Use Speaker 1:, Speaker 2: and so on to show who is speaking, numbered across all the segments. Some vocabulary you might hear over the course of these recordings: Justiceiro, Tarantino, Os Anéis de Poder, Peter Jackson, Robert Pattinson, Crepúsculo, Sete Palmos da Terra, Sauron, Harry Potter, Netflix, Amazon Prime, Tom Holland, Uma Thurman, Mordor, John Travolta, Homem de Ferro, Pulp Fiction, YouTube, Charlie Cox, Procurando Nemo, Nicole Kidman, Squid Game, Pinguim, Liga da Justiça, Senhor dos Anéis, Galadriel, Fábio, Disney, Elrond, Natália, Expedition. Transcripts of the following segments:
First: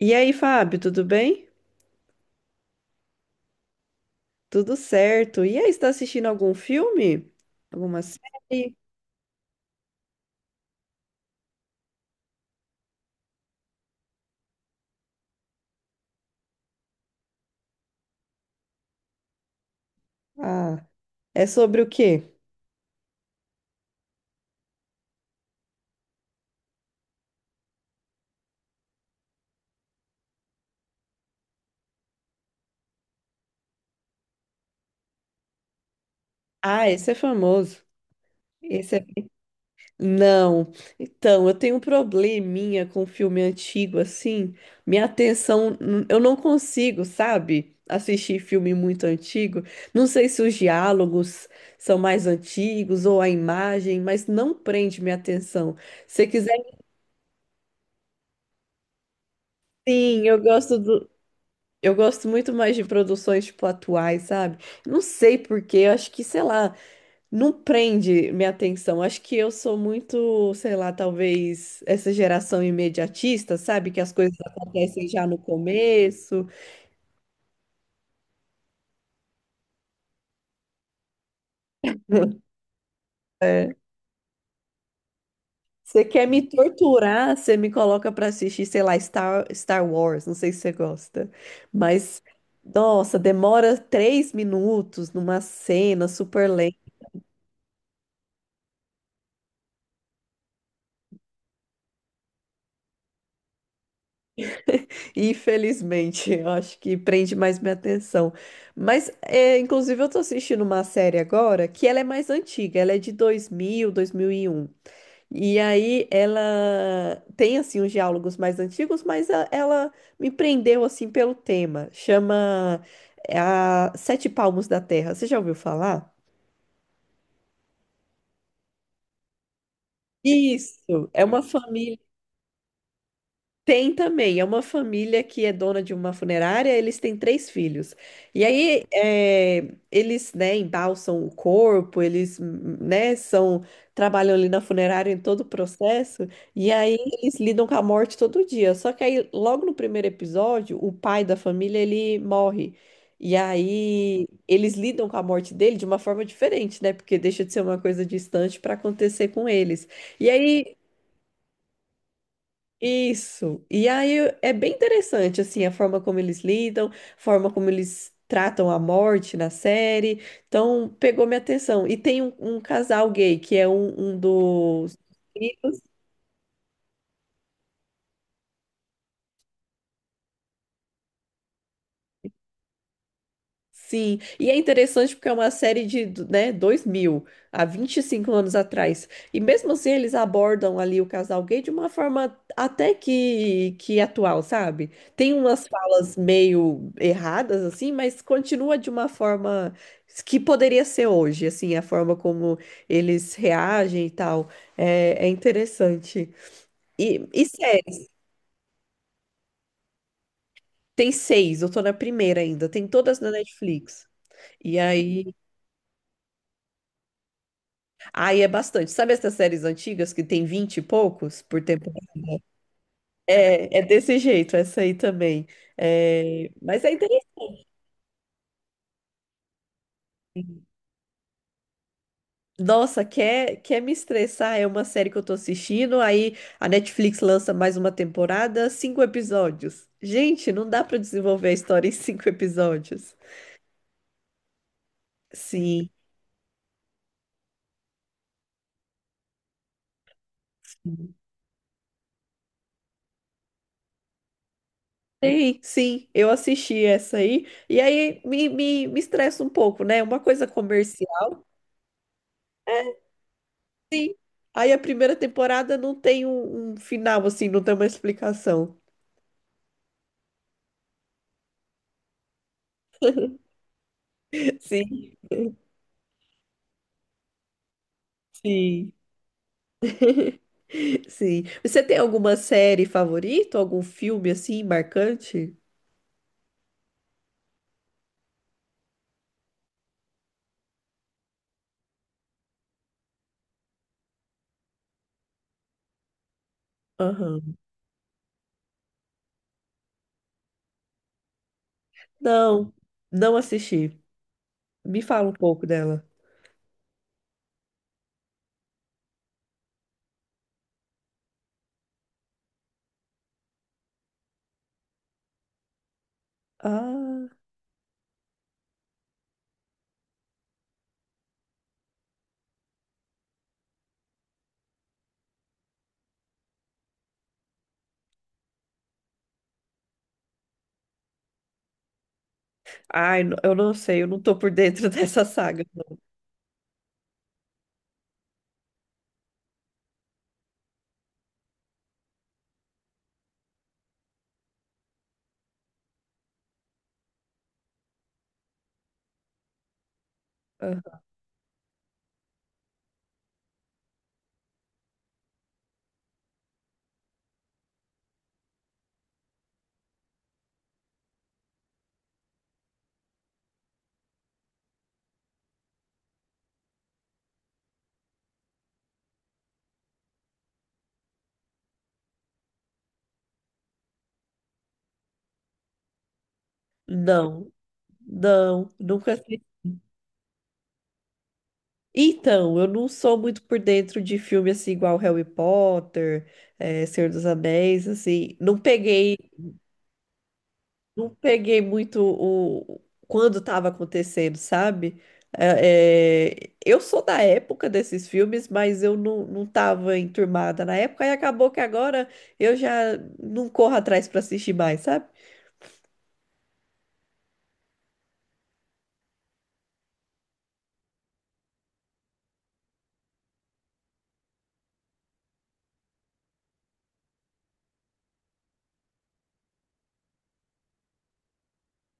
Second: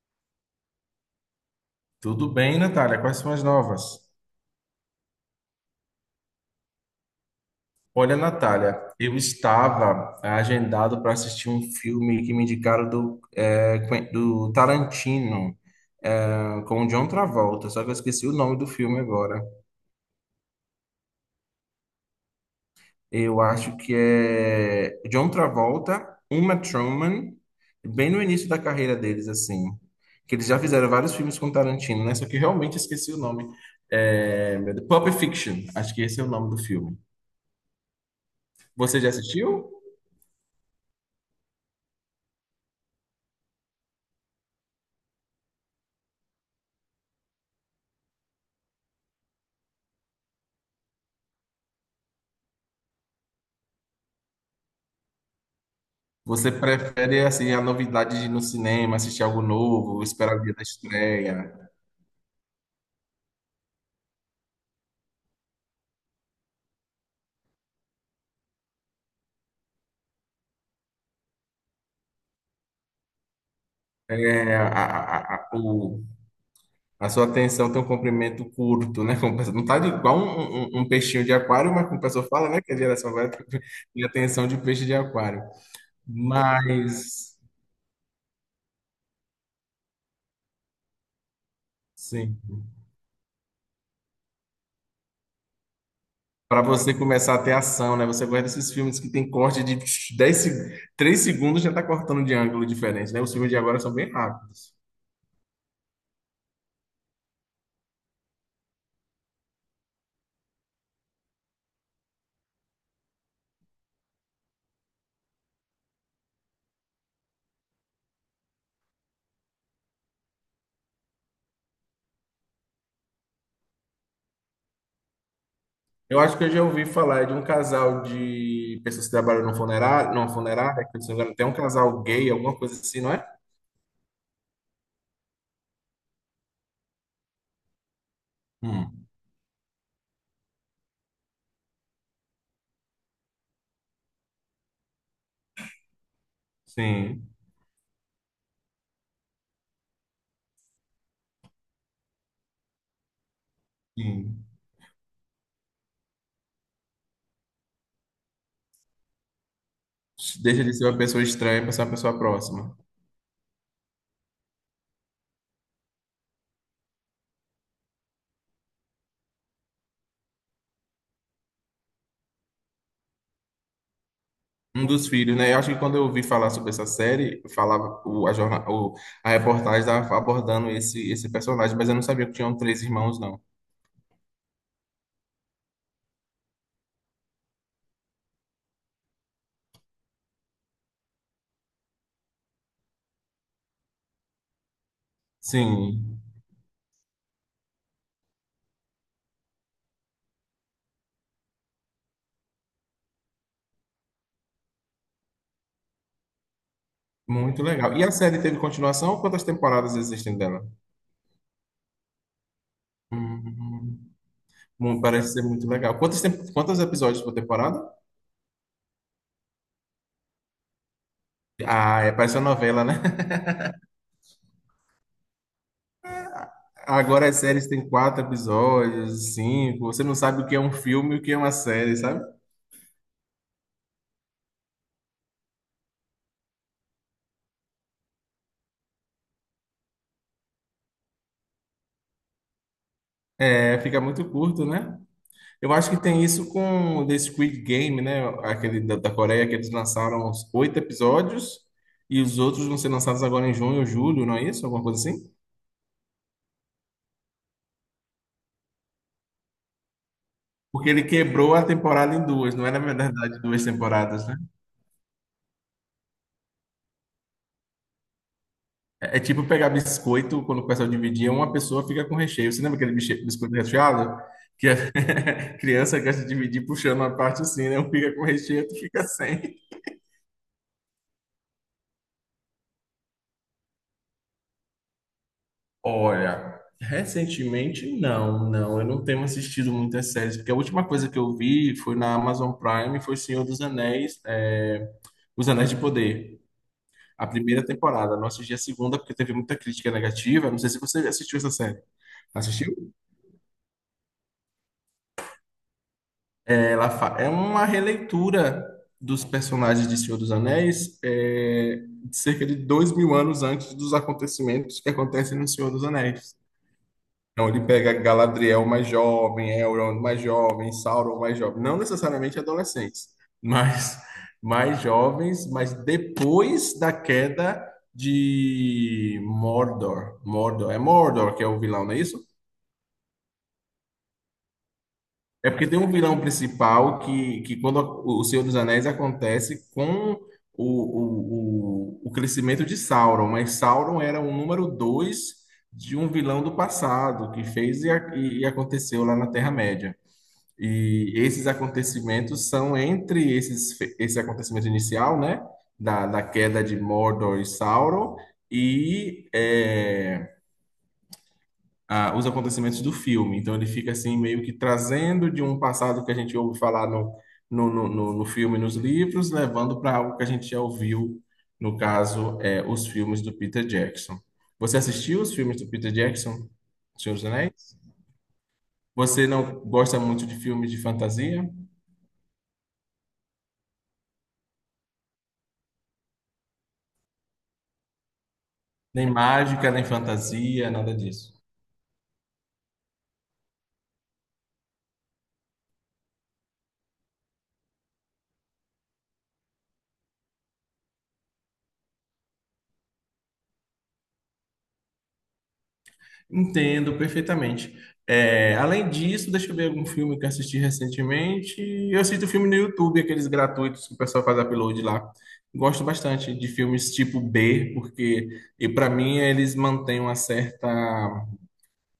Speaker 1: E aí, Fábio, tudo bem?
Speaker 2: Tudo bem, Natália? Quais são as novas?
Speaker 1: Tudo certo. E aí, está assistindo algum filme? Alguma
Speaker 2: Olha,
Speaker 1: série?
Speaker 2: Natália, eu estava agendado para assistir um filme que me indicaram do Tarantino, com o John Travolta, só que eu esqueci o nome do filme agora.
Speaker 1: Ah, é sobre o quê?
Speaker 2: Eu acho que é John Travolta, Uma Thurman, bem no início da carreira deles, assim. Que eles já fizeram vários filmes com Tarantino, né? Só que eu realmente esqueci o nome. É, meu Deus, Pulp Fiction, acho que esse é o nome do
Speaker 1: Ah,
Speaker 2: filme.
Speaker 1: esse é famoso. Esse
Speaker 2: Você
Speaker 1: é...
Speaker 2: já assistiu?
Speaker 1: Não. Então, eu tenho um probleminha com filme antigo, assim. Minha atenção, eu não consigo, sabe? Assistir filme muito antigo. Não sei se os diálogos são mais antigos ou a imagem, mas não prende minha atenção. Se
Speaker 2: Você
Speaker 1: quiser,
Speaker 2: prefere assim a novidade de ir no cinema, assistir algo novo,
Speaker 1: sim,
Speaker 2: esperar
Speaker 1: eu
Speaker 2: o dia da
Speaker 1: gosto do.
Speaker 2: estreia?
Speaker 1: Eu gosto muito mais de produções, tipo, atuais, sabe? Não sei por quê, eu acho que, sei lá, não prende minha atenção. Acho que eu sou muito, sei lá, talvez essa geração imediatista, sabe? Que as coisas
Speaker 2: É, a,
Speaker 1: acontecem já
Speaker 2: a,
Speaker 1: no
Speaker 2: a, o-
Speaker 1: começo.
Speaker 2: a sua atenção tem um comprimento curto, né? Não tá de- igual um peixinho de aquário, mas como o pessoal fala, né? Que a geração vai tem
Speaker 1: É.
Speaker 2: tem atenção de peixe de aquário.
Speaker 1: Você quer me torturar,
Speaker 2: Mas,
Speaker 1: você me coloca pra assistir, sei lá, Star Wars, não sei se você gosta. Mas,
Speaker 2: sim.
Speaker 1: nossa, demora 3 minutos numa cena super
Speaker 2: Para
Speaker 1: lenta.
Speaker 2: você começar a ter ação, né? Você gosta desses filmes que tem corte de 10, 3 segundos já tá cortando de ângulo diferente, né? Os filmes de agora são bem rápidos.
Speaker 1: Infelizmente, eu acho que prende mais minha atenção. Mas, é, inclusive, eu tô assistindo uma série agora que ela é mais antiga, ela é de 2000, 2001. E um. E aí ela tem, assim, os diálogos mais antigos, mas ela me prendeu, assim, pelo tema. Chama a Sete Palmos da Terra. Você já ouviu falar?
Speaker 2: Eu acho que eu já ouvi falar de um casal de pessoas que trabalham num funerário, numa funerária, que se
Speaker 1: Isso,
Speaker 2: não me
Speaker 1: é
Speaker 2: engano,
Speaker 1: uma
Speaker 2: tem um
Speaker 1: família.
Speaker 2: casal gay, alguma coisa assim, não é?
Speaker 1: Tem também, é uma família que é dona de uma funerária, eles têm três filhos. E aí,
Speaker 2: Hum,
Speaker 1: eles, né, embalsam o corpo, eles, né, são, trabalham ali na funerária em todo o processo, e aí
Speaker 2: sim,
Speaker 1: eles lidam com a morte todo dia. Só que aí, logo no primeiro episódio, o pai da família, ele morre. E aí,
Speaker 2: sim.
Speaker 1: eles lidam com a morte dele de uma forma diferente, né? Porque deixa de ser uma coisa distante para acontecer com eles. E
Speaker 2: Deixa de
Speaker 1: aí,
Speaker 2: ser uma pessoa estranha para ser uma pessoa próxima.
Speaker 1: isso. E aí é bem interessante assim a forma como eles lidam, a forma como eles tratam a morte na série. Então pegou minha atenção. E tem um casal gay que é um
Speaker 2: Um
Speaker 1: dos
Speaker 2: dos filhos, né? Eu acho que quando eu ouvi falar sobre essa série, falava o, a, jorna, o, a reportagem estava abordando esse personagem, mas eu não sabia que tinham três irmãos, não.
Speaker 1: Sim, e é interessante porque é uma série de, né, 2000 há 25 anos atrás. E mesmo assim eles abordam ali o casal gay de uma forma até que atual, sabe? Tem umas falas
Speaker 2: Sim,
Speaker 1: meio erradas, assim, mas continua de uma forma que poderia ser hoje, assim, a forma como eles reagem e tal. É, interessante. E
Speaker 2: muito legal.
Speaker 1: série,
Speaker 2: E a série teve continuação? Quantas temporadas existem dela?
Speaker 1: tem seis, eu tô na primeira ainda, tem todas na
Speaker 2: Hum.
Speaker 1: Netflix. E
Speaker 2: Hum. Parece
Speaker 1: aí.
Speaker 2: ser muito legal. Quantos episódios por temporada?
Speaker 1: Aí é bastante. Sabe essas séries antigas que tem 20 e poucos por tempo?
Speaker 2: Ah, é, parece uma novela, né?
Speaker 1: É, desse jeito, essa aí também. É, mas é interessante.
Speaker 2: Agora as séries têm quatro episódios, cinco. Você não sabe o que é um filme e o que é uma série, sabe?
Speaker 1: Nossa, quer me estressar? É uma série que eu tô assistindo, aí a Netflix lança mais uma temporada, cinco episódios. Gente, não dá pra desenvolver a história em cinco episódios.
Speaker 2: É, fica muito curto, né? Eu
Speaker 1: Sim.
Speaker 2: acho que tem isso com o The Squid Game, né? Aquele da Coreia que eles lançaram uns oito episódios e os outros vão ser lançados agora em junho ou julho, não é isso? Alguma coisa assim?
Speaker 1: Sim, sim, eu assisti essa aí, e aí me estressa um pouco, né? Uma coisa
Speaker 2: Porque ele
Speaker 1: comercial.
Speaker 2: quebrou a temporada em duas, não é na verdade duas temporadas, né?
Speaker 1: Aí a primeira temporada não tem um final, assim, não tem uma explicação.
Speaker 2: É tipo pegar biscoito, quando o pessoal dividia, uma pessoa fica com recheio. Você lembra aquele biscoito recheado? Que a
Speaker 1: Sim,
Speaker 2: criança gosta de dividir puxando uma parte assim, né? Um fica com recheio, outro
Speaker 1: sim,
Speaker 2: fica sem.
Speaker 1: sim. Você tem alguma série favorita? Algum filme, assim, marcante?
Speaker 2: Olha, recentemente não, não. Eu não tenho assistido muitas séries, porque a última coisa que eu vi foi na Amazon Prime, foi Senhor dos Anéis, Os Anéis de Poder. A
Speaker 1: Aham.
Speaker 2: primeira temporada, não assisti a segunda porque teve muita crítica negativa. Não sei se você assistiu essa série.
Speaker 1: Não,
Speaker 2: Assistiu?
Speaker 1: não assisti. Me fala um pouco dela.
Speaker 2: É uma releitura dos personagens de Senhor dos Anéis, de cerca de 2.000 anos antes dos acontecimentos que acontecem no Senhor dos Anéis.
Speaker 1: Ah,
Speaker 2: Então ele pega Galadriel mais jovem, Elrond mais jovem, Sauron mais jovem, não necessariamente adolescentes, mas mais jovens, mas depois da queda de Mordor. Mordor, é Mordor que é o vilão, não é isso?
Speaker 1: ai, eu não sei, eu não tô por dentro dessa
Speaker 2: É
Speaker 1: saga.
Speaker 2: porque tem um
Speaker 1: Não.
Speaker 2: vilão principal que quando o Senhor dos Anéis acontece com o crescimento de Sauron, mas Sauron era o número dois de um vilão do passado que fez e aconteceu lá na Terra-média.
Speaker 1: Aham.
Speaker 2: E esses acontecimentos são entre esse acontecimento inicial, né, da queda de Mordor e Sauron, e os acontecimentos do filme. Então ele fica assim meio que trazendo de um passado que a gente ouve falar no filme, e nos livros, levando para algo que a gente já ouviu, no caso, os filmes do Peter Jackson. Você assistiu os filmes do Peter Jackson, Senhor dos
Speaker 1: Não,
Speaker 2: Anéis?
Speaker 1: não, nunca
Speaker 2: Você
Speaker 1: assisti.
Speaker 2: não gosta muito de filmes de fantasia?
Speaker 1: Então, eu não sou muito por dentro de filme assim, igual Harry Potter, Senhor dos Anéis, assim. Não
Speaker 2: Nem
Speaker 1: peguei.
Speaker 2: mágica, nem fantasia, nada
Speaker 1: não
Speaker 2: disso.
Speaker 1: peguei muito o quando estava acontecendo, sabe? É, eu sou da época desses filmes, mas eu não tava enturmada na época e acabou que agora eu já não corro atrás para assistir mais, sabe?
Speaker 2: Entendo perfeitamente. É, além disso, deixa eu ver algum filme que eu assisti recentemente. Eu assisto filme no YouTube, aqueles gratuitos que o pessoal faz upload lá. Gosto bastante de filmes tipo B, porque e para mim eles mantêm uma certa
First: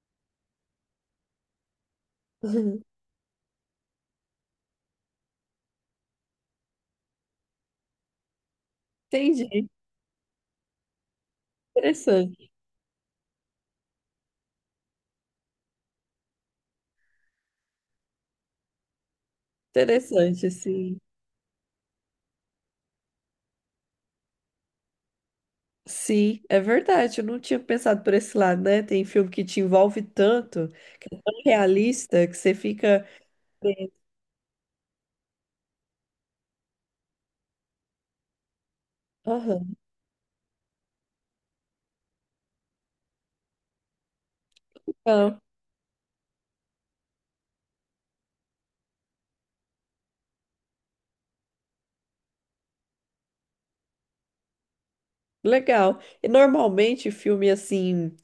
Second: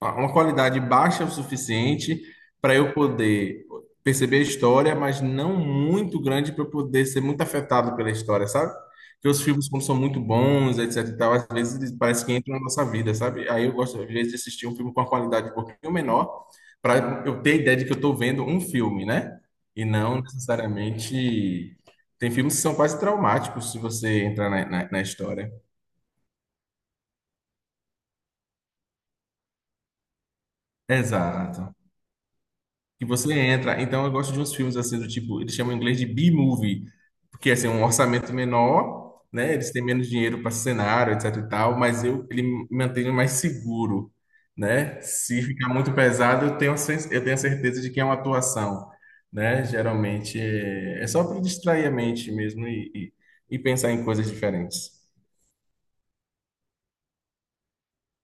Speaker 2: uma qualidade baixa o suficiente para
Speaker 1: Uhum.
Speaker 2: eu poder perceber a história, mas não muito grande para eu poder ser muito afetado pela história, sabe? Porque os
Speaker 1: Entendi.
Speaker 2: filmes, quando são muito bons, etc e tal, às vezes eles parece que
Speaker 1: Interessante,
Speaker 2: entram na nossa vida, sabe? Aí eu gosto, às vezes, de assistir um filme com uma qualidade um pouquinho menor, para eu ter ideia de que eu estou vendo um filme, né? E não
Speaker 1: interessante, assim.
Speaker 2: necessariamente. Tem filmes que são quase traumáticos se você entrar na história.
Speaker 1: Sim, é verdade. Eu não tinha pensado por esse lado, né? Tem filme que te envolve tanto, que é tão
Speaker 2: Exato.
Speaker 1: realista, que você
Speaker 2: Que
Speaker 1: fica.
Speaker 2: você entra. Então eu gosto de uns filmes assim do tipo, eles chamam em inglês de B-movie, porque assim, é um orçamento menor, né? Eles
Speaker 1: Aham,
Speaker 2: têm menos dinheiro para cenário, etc e tal, mas eu ele me mantém mais seguro, né?
Speaker 1: Legal.
Speaker 2: Se ficar muito pesado, eu tenho a certeza de que é uma atuação, né? Geralmente é só para distrair a mente mesmo e pensar em coisas diferentes.
Speaker 1: Legal. E normalmente filme assim.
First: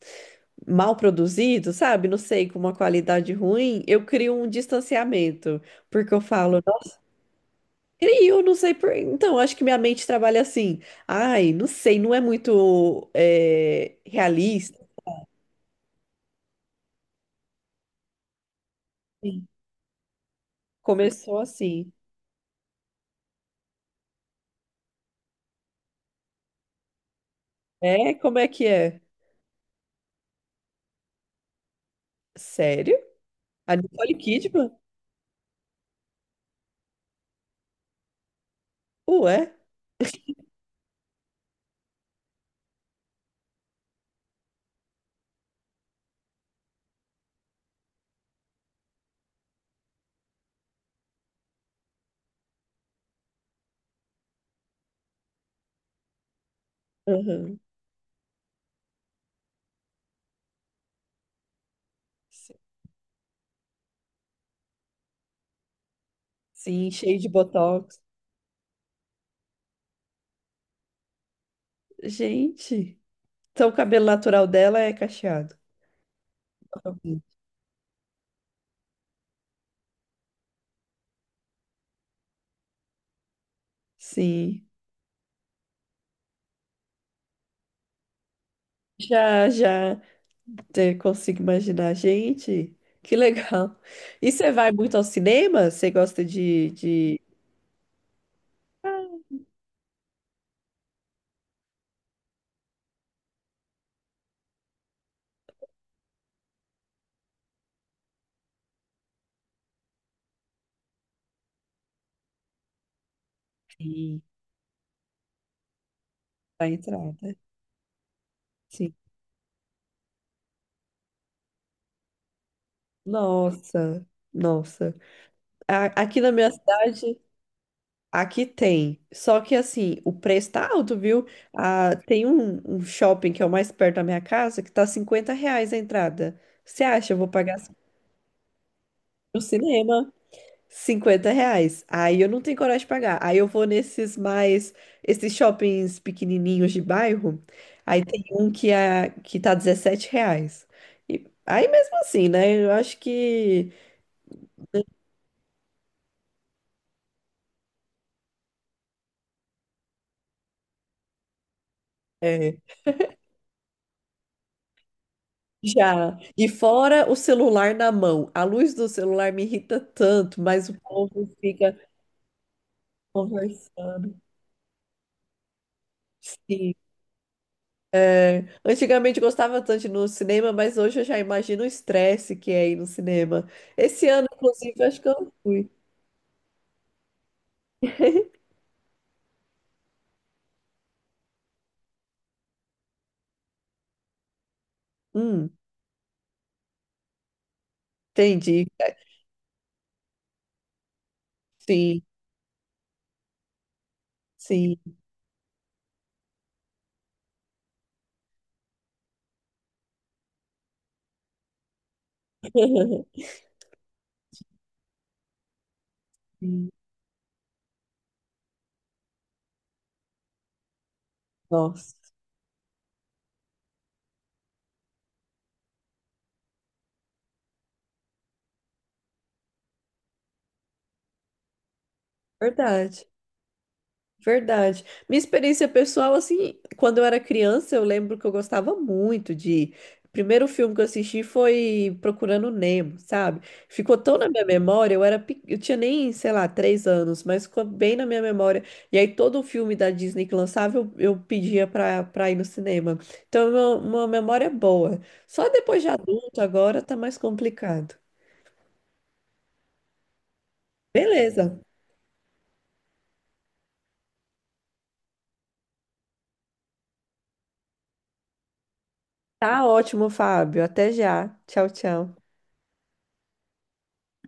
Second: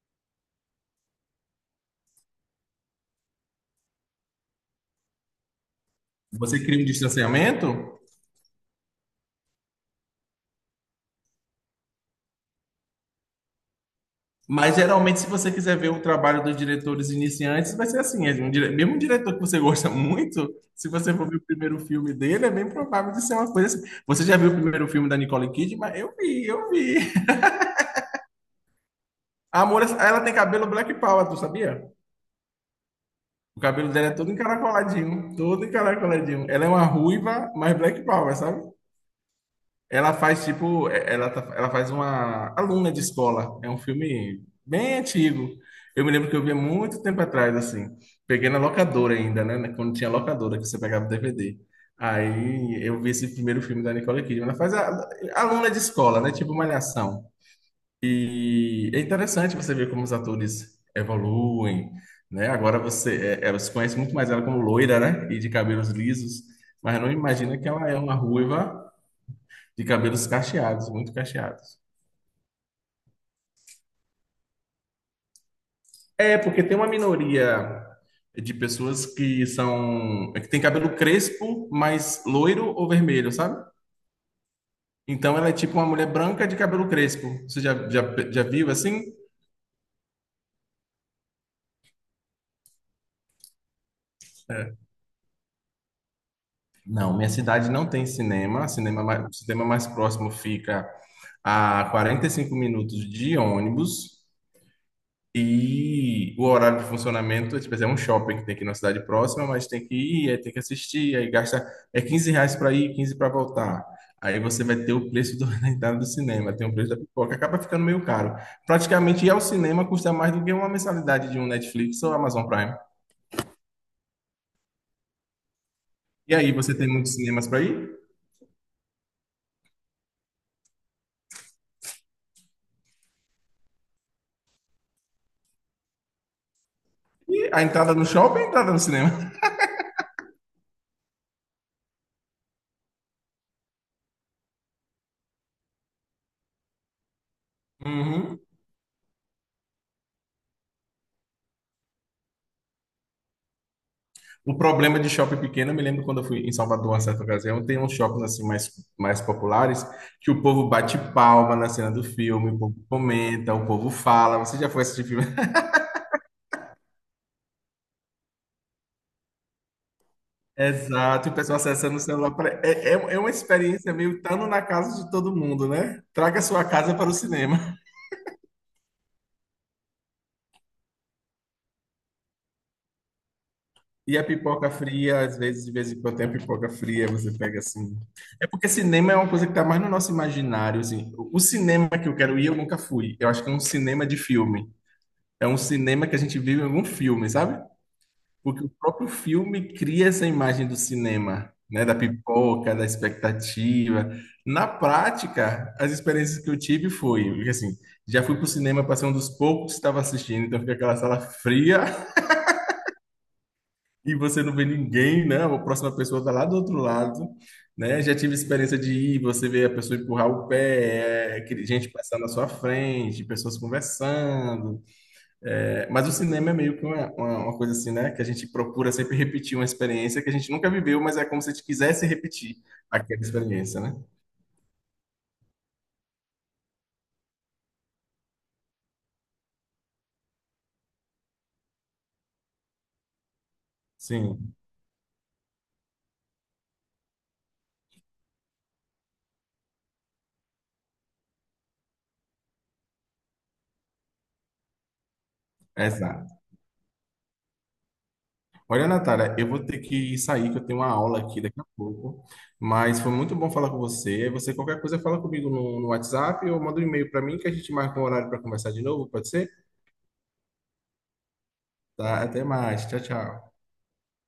Speaker 1: Mal produzido, sabe? Não sei, com uma qualidade ruim, eu crio um distanciamento, porque eu falo,
Speaker 2: Você cria um
Speaker 1: nossa,
Speaker 2: distanciamento?
Speaker 1: crio, não sei por. Então, acho que minha mente trabalha assim. Ai, não sei, não é muito
Speaker 2: Mas
Speaker 1: realista.
Speaker 2: geralmente, se você quiser ver o trabalho dos diretores iniciantes, vai ser assim: é mesmo um diretor que
Speaker 1: Sim.
Speaker 2: você gosta muito, se você for ver
Speaker 1: Começou
Speaker 2: o primeiro
Speaker 1: assim.
Speaker 2: filme dele, é bem provável de ser uma coisa assim. Você já viu o primeiro filme da Nicole Kidman? Eu vi, eu vi.
Speaker 1: É, como é que é?
Speaker 2: A Amor, ela tem cabelo Black Power, tu sabia?
Speaker 1: Sério?
Speaker 2: O
Speaker 1: A
Speaker 2: cabelo dela é
Speaker 1: Nicole
Speaker 2: todo
Speaker 1: Kidman?
Speaker 2: encaracoladinho, todo encaracoladinho. Ela é uma ruiva, mas Black Power, sabe?
Speaker 1: Ué?
Speaker 2: Ela faz tipo, ela faz uma aluna de escola. É um filme bem antigo. Eu me lembro que eu vi há muito tempo atrás, assim. Peguei na locadora ainda, né? Quando tinha locadora, que você pegava o DVD. Aí eu vi esse primeiro filme da Nicole Kidman. Ela faz a, aluna de escola, né? Tipo Malhação.
Speaker 1: Aham.
Speaker 2: E é interessante você ver como os atores evoluem, né? Agora você conhece muito mais ela como loira, né? E de cabelos lisos.
Speaker 1: Sim,
Speaker 2: Mas não
Speaker 1: cheio de
Speaker 2: imagina que ela é
Speaker 1: botox.
Speaker 2: uma ruiva de cabelos cacheados, muito cacheados.
Speaker 1: Gente, então o cabelo natural dela é cacheado.
Speaker 2: É, porque tem uma minoria de pessoas que são, é que tem cabelo crespo, mas loiro ou vermelho, sabe?
Speaker 1: Sim,
Speaker 2: Então ela é tipo uma mulher branca de cabelo crespo. Você já viu assim?
Speaker 1: já, já. Você consigo imaginar, gente, que legal. E você vai muito ao cinema? Você gosta
Speaker 2: Não,
Speaker 1: de...
Speaker 2: minha cidade não tem cinema. Cinema
Speaker 1: Ah,
Speaker 2: mais, o cinema mais próximo fica a 45 minutos de ônibus. E o horário de funcionamento, tipo, é um shopping que tem aqui na cidade próxima, mas tem que ir, aí tem que assistir, aí gasta é R$ 15 para ir, 15 para voltar.
Speaker 1: sim,
Speaker 2: Aí você vai ter o preço da entrada do cinema, tem
Speaker 1: da
Speaker 2: o preço da
Speaker 1: entrada.
Speaker 2: pipoca, acaba ficando meio caro.
Speaker 1: Sim.
Speaker 2: Praticamente ir ao cinema custa mais do que uma mensalidade de um Netflix ou Amazon Prime.
Speaker 1: Nossa, nossa. Aqui na
Speaker 2: E aí
Speaker 1: minha
Speaker 2: você tem muitos
Speaker 1: cidade,
Speaker 2: cinemas para ir,
Speaker 1: aqui tem. Só que assim, o preço tá alto, viu? Ah, tem um shopping que é o mais perto da minha casa que tá R$ 50 a entrada. Você acha? Eu vou
Speaker 2: e
Speaker 1: pagar
Speaker 2: a entrada no shopping, a entrada no cinema.
Speaker 1: no cinema. R$ 50. Aí eu não tenho coragem de pagar. Aí eu vou esses shoppings pequenininhos de bairro. Aí tem
Speaker 2: Uhum.
Speaker 1: um que tá R$ 17. E, aí mesmo assim, né? Eu acho que
Speaker 2: O problema de shopping pequeno, eu me lembro quando eu fui em Salvador, uma certa ocasião, tem uns shoppings assim mais populares que o povo bate palma na cena do filme,
Speaker 1: é,
Speaker 2: o povo comenta, o povo fala. Você já foi assistir filme?
Speaker 1: já. E fora o celular na mão. A luz do celular me irrita tanto, mas o povo
Speaker 2: Exato, e o pessoal
Speaker 1: fica
Speaker 2: acessando o celular. É uma experiência
Speaker 1: conversando.
Speaker 2: meio estando na casa de todo mundo, né? Traga sua
Speaker 1: Sim,
Speaker 2: casa para o cinema.
Speaker 1: Antigamente eu gostava tanto de ir no cinema, mas hoje eu já imagino o estresse que é ir no cinema. Esse
Speaker 2: E a
Speaker 1: ano,
Speaker 2: pipoca
Speaker 1: inclusive, acho que eu
Speaker 2: fria,
Speaker 1: não
Speaker 2: às vezes,
Speaker 1: fui.
Speaker 2: de vez em quando tem a pipoca fria, você pega assim. É porque cinema é uma coisa que está mais no nosso imaginário, assim. O cinema que eu quero ir, eu nunca fui. Eu acho que é um cinema de filme. É
Speaker 1: Hum,
Speaker 2: um cinema que a gente vive em algum filme, sabe? Porque
Speaker 1: entendi.
Speaker 2: o próprio filme cria essa imagem do cinema, né? Da
Speaker 1: Sim,
Speaker 2: pipoca, da expectativa. Na
Speaker 1: sim.
Speaker 2: prática, as experiências que eu tive foi, porque, assim, já fui pro cinema para ser um dos poucos que estava assistindo, então fica aquela sala fria e você não vê ninguém, né? A próxima pessoa tá lá do
Speaker 1: Sim.
Speaker 2: outro lado, né? Já tive experiência de ir, você vê a pessoa empurrar o pé, gente
Speaker 1: Nossa,
Speaker 2: passando na sua frente, pessoas conversando. É, mas o cinema é meio que uma coisa assim, né? Que a gente procura sempre repetir uma experiência que a gente nunca viveu, mas é como se a gente quisesse repetir
Speaker 1: verdade.
Speaker 2: aquela experiência, né?
Speaker 1: Verdade. Minha experiência pessoal, assim, quando eu era criança, eu lembro que eu gostava muito de. O primeiro filme que eu assisti foi Procurando Nemo, sabe? Ficou tão na minha
Speaker 2: Sim,
Speaker 1: memória, eu tinha nem, sei lá, 3 anos, mas ficou bem na minha memória. E aí todo filme da Disney que lançava, eu pedia pra ir no cinema. Então, é uma memória boa. Só depois de
Speaker 2: exato.
Speaker 1: adulto, agora tá mais complicado.
Speaker 2: Olha, Natália, eu vou ter que sair, que eu tenho uma aula aqui
Speaker 1: Beleza.
Speaker 2: daqui a pouco, mas foi muito bom falar com você. Você, qualquer coisa, fala comigo no WhatsApp ou manda um e-mail para mim que a gente marca um horário para conversar de novo, pode ser?
Speaker 1: Tá ótimo, Fábio. Até já. Tchau, tchau.
Speaker 2: Tá, até mais. Tchau, tchau.